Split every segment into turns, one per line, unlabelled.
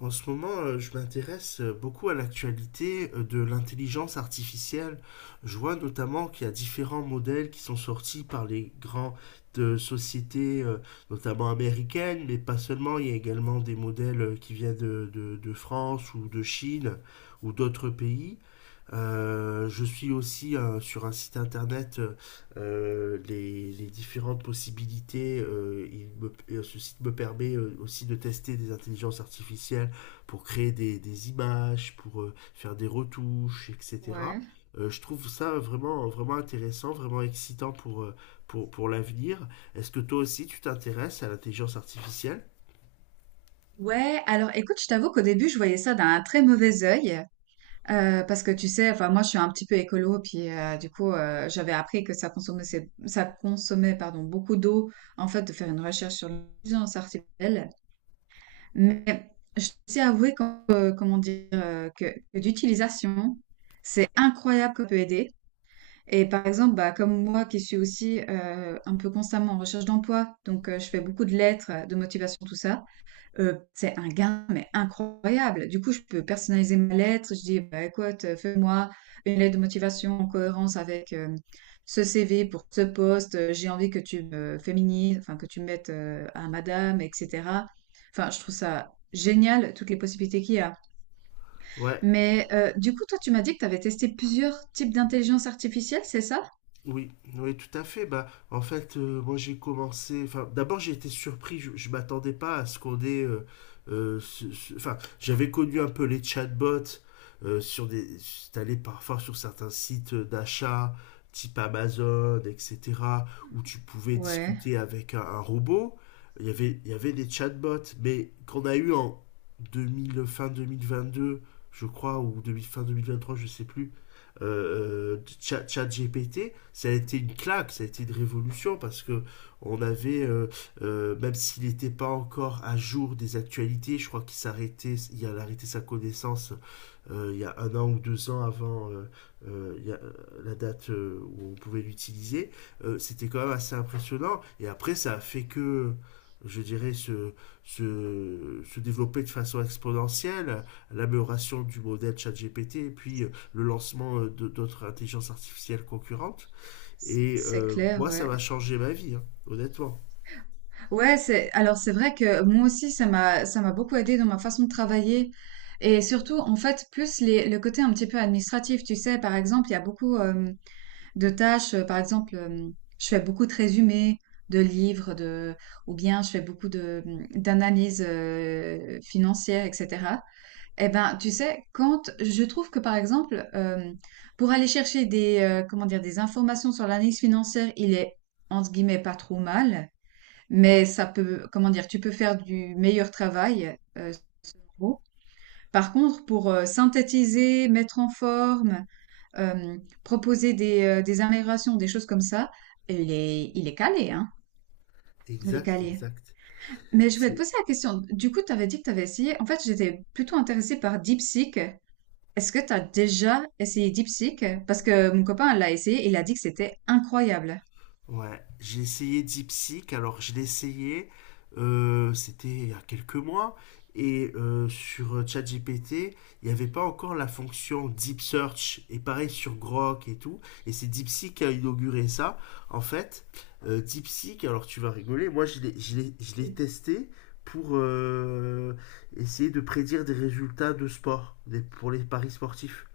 En ce moment, je m'intéresse beaucoup à l'actualité de l'intelligence artificielle. Je vois notamment qu'il y a différents modèles qui sont sortis par les grandes sociétés, notamment américaines, mais pas seulement. Il y a également des modèles qui viennent de France ou de Chine ou d'autres pays. Je suis aussi sur un site internet , les différentes possibilités. Et ce site me permet aussi de tester des intelligences artificielles pour créer des images, pour faire des retouches, etc.
Ouais.
Je trouve ça vraiment, vraiment intéressant, vraiment excitant pour l'avenir. Est-ce que toi aussi tu t'intéresses à l'intelligence artificielle?
Ouais, alors écoute, je t'avoue qu'au début, je voyais ça d'un très mauvais œil, parce que tu sais, moi, je suis un petit peu écolo, puis du coup, j'avais appris que ça consommait, ça consommait, pardon, beaucoup d'eau, en fait, de faire une recherche sur l'intelligence artificielle. Mais je dois aussi avouer comment dire, que d'utilisation, c'est incroyable qu'on peut aider. Et par exemple, bah, comme moi qui suis aussi un peu constamment en recherche d'emploi, donc je fais beaucoup de lettres, de motivation, tout ça. C'est un gain, mais incroyable. Du coup, je peux personnaliser ma lettre. Je dis: «Bah, écoute, fais-moi une lettre de motivation en cohérence avec, ce CV pour ce poste, j'ai envie que tu me féminises, enfin que tu me mettes, à madame et cetera». Enfin, je trouve ça génial, toutes les possibilités qu'il y a.
Ouais.
Mais, du coup, toi, tu m'as dit que tu avais testé plusieurs types d'intelligence artificielle, c'est ça?
Oui, oui, tout à fait. Bah, en fait, moi j'ai commencé. Enfin, d'abord j'ai été surpris. Je m'attendais pas à ce qu'on ait. Enfin, j'avais connu un peu les chatbots sur des. T'allais parfois sur certains sites d'achat type Amazon, etc., où tu pouvais
Ouais.
discuter avec un robot. Il y avait des chatbots, mais qu'on a eu en 2000, fin 2022, je crois, ou demi, fin 2023, je sais plus Chat, GPT, ça a été une claque, ça a été une révolution parce que on avait, même s'il n'était pas encore à jour des actualités, je crois qu'il s'arrêtait, il a arrêté sa connaissance il y a un an ou deux ans avant euh, il y a, euh, la date où on pouvait l'utiliser, c'était quand même assez impressionnant. Et après, ça a fait que je dirais, développer de façon exponentielle, l'amélioration du modèle ChatGPT et puis le lancement d'autres intelligences artificielles concurrentes. Et
C'est clair,
moi, ça
ouais.
m'a changé ma vie, hein, honnêtement.
Ouais, c'est alors c'est vrai que moi aussi ça m'a beaucoup aidé dans ma façon de travailler et surtout en fait plus les le côté un petit peu administratif, tu sais, par exemple, il y a beaucoup de tâches, par exemple, je fais beaucoup de résumés de livres de ou bien je fais beaucoup de d'analyses financières, etc. Eh ben, tu sais, quand je trouve que par exemple pour aller chercher des comment dire des informations sur l'analyse financière, il est entre guillemets pas trop mal. Mais ça peut, comment dire, tu peux faire du meilleur travail, sans mots. Par contre, pour, synthétiser, mettre en forme, proposer des améliorations, des choses comme ça, il est calé, hein, il est
Exact,
calé.
exact.
Mais je voulais te
C'est
poser la question, du coup, tu avais dit que tu avais essayé en fait, j'étais plutôt intéressée par DeepSeek. Est-ce que tu as déjà essayé DeepSeek? Parce que mon copain l'a essayé et il a dit que c'était incroyable.
ouais, j'ai essayé DeepSeek, alors je l'ai essayé, c'était il y a quelques mois, et sur ChatGPT, il n'y avait pas encore la fonction Deep Search, et pareil sur Grok et tout, et c'est DeepSeek qui a inauguré ça. En fait, DeepSeek, alors tu vas rigoler, moi je l'ai
Mmh.
testé pour essayer de prédire des résultats de sport, pour les paris sportifs.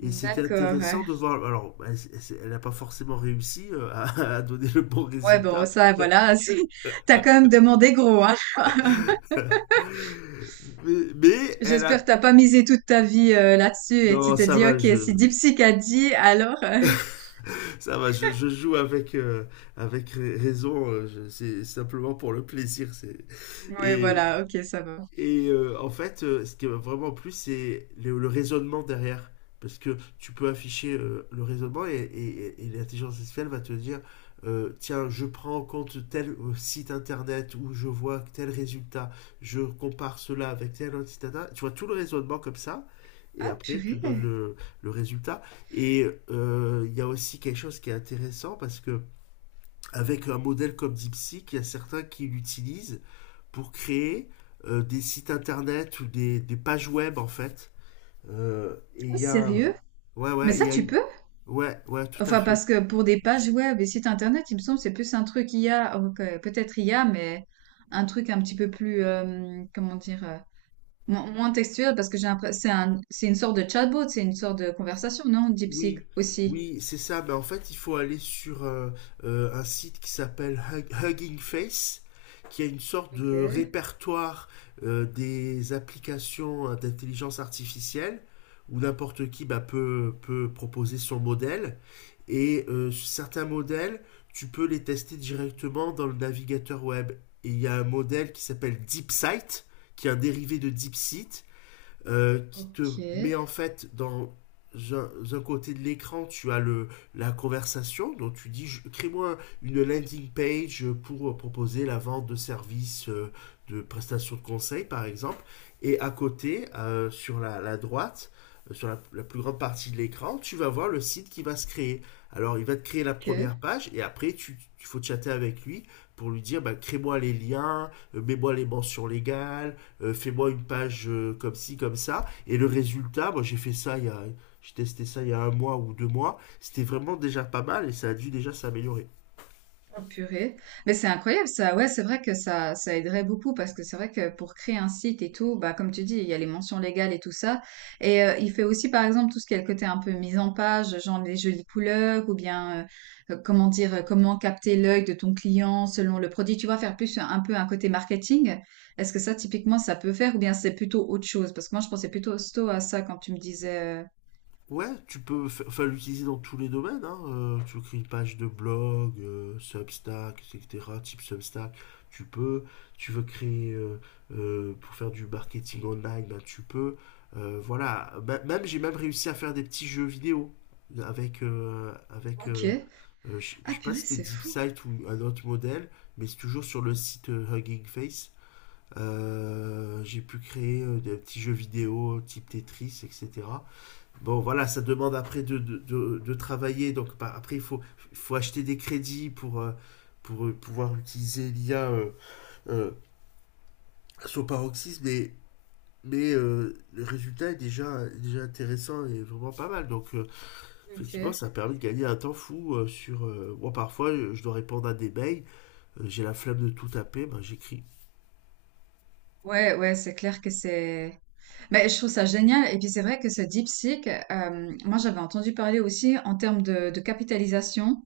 Et c'était
D'accord. Ouais.
intéressant de voir. Alors, elle n'a pas forcément réussi à, à donner le bon
Ouais, bon,
résultat,
ça, voilà, t'as quand même demandé gros, hein.
mais elle
J'espère
a.
que t'as pas misé toute ta vie là-dessus et tu
Non,
t'es dit, ok, si DeepSeek a dit, alors...
ça va, je joue avec, avec raison. C'est simplement pour le plaisir.
Oui,
Et,
voilà, ok, ça va.
Et en fait, ce qui m'a vraiment plu, c'est le raisonnement derrière. Parce que tu peux afficher le raisonnement et l'intelligence artificielle va te dire, tiens, je prends en compte tel site internet où je vois tel résultat, je compare cela avec tel autre site internet. Tu vois tout le raisonnement comme ça. Et
Ah,
après,
purée.
le résultat. Et il y a aussi quelque chose qui est intéressant parce que avec un modèle comme DeepSeek, il y a certains qui l'utilisent pour créer des sites internet ou des pages web en fait. Euh, et il
Ah,
y a,
sérieux?
ouais,
Mais
ouais, il
ça,
y a
tu
eu,
peux?
ouais, ouais, tout à
Enfin,
fait.
parce que pour des pages web et sites internet, il me semble, c'est plus un truc I a. Ok, peut-être I a, mais un truc un petit peu plus, comment dire, moins textuel parce que j'ai l'impression c'est une sorte de chatbot, c'est une sorte de conversation, non? DeepSeek
Oui,
aussi.
oui, c'est ça. Mais en fait, il faut aller sur un site qui s'appelle Hugging Face, qui a une sorte
Ok,
de répertoire des applications d'intelligence artificielle, où n'importe qui bah, peut proposer son modèle. Et certains modèles, tu peux les tester directement dans le navigateur web. Et il y a un modèle qui s'appelle DeepSight, qui est un dérivé de DeepSeek, qui te
ok,
met en fait dans un côté de l'écran, tu as la conversation, donc tu dis crée-moi une landing page pour proposer la vente de services de prestations de conseil par exemple, et à côté, sur la droite, sur la plus grande partie de l'écran, tu vas voir le site qui va se créer. Alors il va te créer la
ok.
première page et après tu, tu il faut chatter avec lui pour lui dire bah, crée-moi les liens, mets-moi les mentions légales, fais-moi une page comme ci, comme ça. Et le résultat, moi j'ai fait ça il y a, j'ai testé ça il y a un mois ou deux mois, c'était vraiment déjà pas mal et ça a dû déjà s'améliorer.
Oh purée. Mais c'est incroyable ça. Ouais, c'est vrai que ça aiderait beaucoup parce que c'est vrai que pour créer un site et tout, bah comme tu dis, il y a les mentions légales et tout ça. Et il fait aussi par exemple tout ce qui est le côté un peu mise en page, genre les jolies couleurs ou bien comment dire, comment capter l'œil de ton client selon le produit. Tu vois, faire plus un peu un côté marketing. Est-ce que ça typiquement ça peut faire ou bien c'est plutôt autre chose? Parce que moi je pensais plutôt sto à ça quand tu me disais.
Ouais, enfin, l'utiliser dans tous les domaines. Hein. Tu crées une page de blog, Substack, etc. Type Substack. Tu peux. Tu veux créer pour faire du marketing online, ben, tu peux. Voilà. Même j'ai même réussi à faire des petits jeux vidéo avec euh, avec. euh,
OK.
euh, je
Ah
sais pas si
purée,
c'était
c'est fou.
DeepSight ou un autre modèle, mais c'est toujours sur le site Hugging Face. J'ai pu créer des petits jeux vidéo type Tetris, etc. Bon, voilà, ça demande après de travailler. Donc, après, il faut acheter des crédits pour, pouvoir utiliser l'IA euh, à son paroxysme. Mais le résultat est déjà intéressant et vraiment pas mal. Donc, effectivement,
OK.
ça permet de gagner un temps fou sur. Moi, parfois, je dois répondre à des mails. J'ai la flemme de tout taper. Ben, j'écris
Ouais, ouais, c'est clair que c'est. Mais je trouve ça génial. Et puis c'est vrai que ce DeepSeek, moi j'avais entendu parler aussi en termes de capitalisation.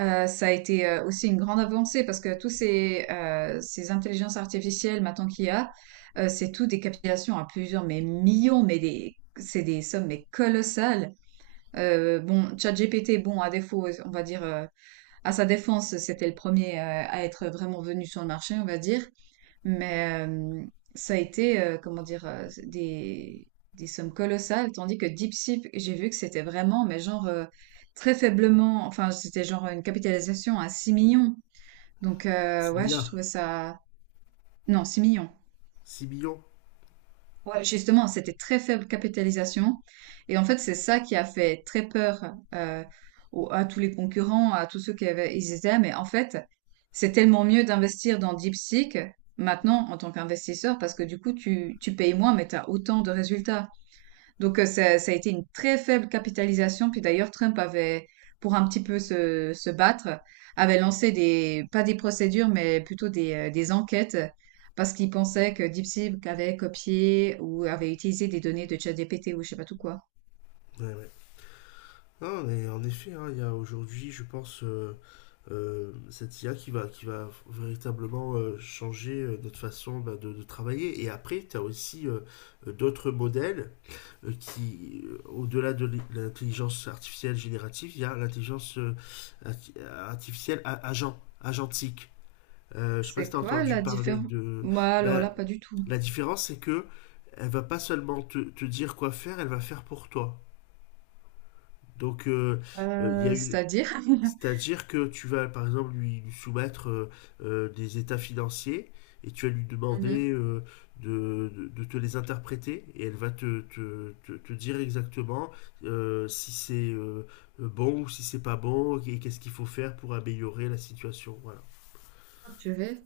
Ça a été aussi une grande avancée parce que tous ces intelligences artificielles maintenant qu'il y a, c'est tout des capitalisations à plusieurs mais millions, mais des c'est des sommes mais colossales. Bon, ChatGPT, bon, à défaut, on va dire, à sa défense, c'était le premier à être vraiment venu sur le marché, on va dire. Mais ça a été, comment dire, des sommes colossales, tandis que Deep Seek, j'ai vu que c'était vraiment, mais genre, très faiblement, enfin, c'était genre une capitalisation à 6 millions. Donc,
six
ouais, je
milliards,
trouvais ça... Non, 6 millions.
6 millions.
Ouais, justement, c'était très faible capitalisation. Et en fait, c'est ça qui a fait très peur à tous les concurrents, à tous ceux qui avaient, ils étaient. Mais en fait, c'est tellement mieux d'investir dans DeepSeek maintenant en tant qu'investisseur parce que du coup, tu payes moins, mais tu as autant de résultats. Donc, ça a été une très faible capitalisation. Puis d'ailleurs, Trump avait, pour un petit peu se battre, avait lancé des, pas des procédures, mais plutôt des enquêtes parce qu'il pensait que DeepSeek avait copié ou avait utilisé des données de ChatGPT ou je sais pas tout quoi.
Ouais, ouais. Non, mais en effet, hein, il y a aujourd'hui, je pense, cette IA qui va véritablement changer notre façon bah, de travailler. Et après, tu as aussi d'autres modèles qui, au-delà de l'intelligence artificielle générative, il y a l'intelligence artificielle agentique. Je sais pas si
C'est
tu as
quoi
entendu
la
parler
différence?
de...
Bah, alors là,
Ben,
pas du tout.
la différence, c'est que elle va pas seulement te dire quoi faire, elle va faire pour toi. Donc, il y a une,
C'est-à-dire?
c'est-à-dire que tu vas, par exemple, lui soumettre des états financiers et tu vas lui
Mmh mh.
demander de te les interpréter et elle va te dire exactement si c'est bon ou si c'est pas bon et qu'est-ce qu'il faut faire pour améliorer la situation. Voilà.
Oh purée.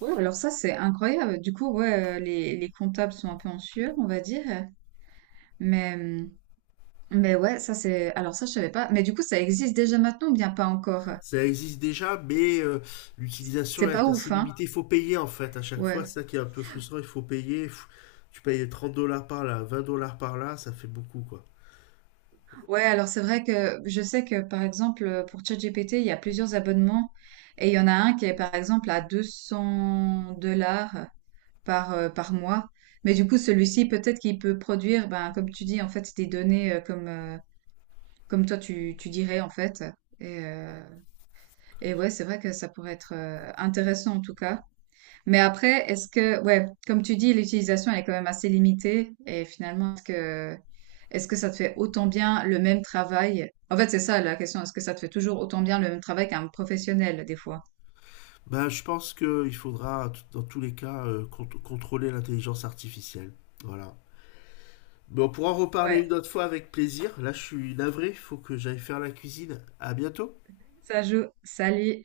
Ouais, alors ça, c'est incroyable. Du coup, ouais, les comptables sont un peu en sueur, on va dire, mais mmh, mais ouais, ça c'est alors ça, je savais pas. Mais du coup, ça existe déjà maintenant ou bien pas encore?
Ça existe déjà, mais l'utilisation
C'est pas
est assez
ouf, hein?
limitée. Il faut payer en fait à chaque fois.
Ouais.
C'est ça qui est un peu frustrant. Il faut payer. Pff, tu payes 30 $ par là, 20 $ par là, ça fait beaucoup quoi.
Ouais, alors c'est vrai que je sais que, par exemple, pour ChatGPT, il y a plusieurs abonnements et il y en a un qui est, par exemple, à 200 dollars. Par, par mois. Mais du coup, celui-ci, peut-être qu'il peut produire, ben, comme tu dis, en fait, des données comme, comme toi, tu dirais, en fait. Et, euh, et ouais, c'est vrai que ça pourrait être intéressant en tout cas. Mais après, ouais, comme tu dis, l'utilisation elle est quand même assez limitée. Et finalement, est-ce que ça te fait autant bien le même travail? En fait, c'est ça la question. Est-ce que ça te fait toujours autant bien le même travail qu'un professionnel des fois?
Bah, je pense qu'il faudra, dans tous les cas, contrôler l'intelligence artificielle. Voilà. Bon, on pourra en reparler une
Ouais,
autre fois avec plaisir. Là, je suis navré, il faut que j'aille faire la cuisine. À bientôt.
ça joue. Salut.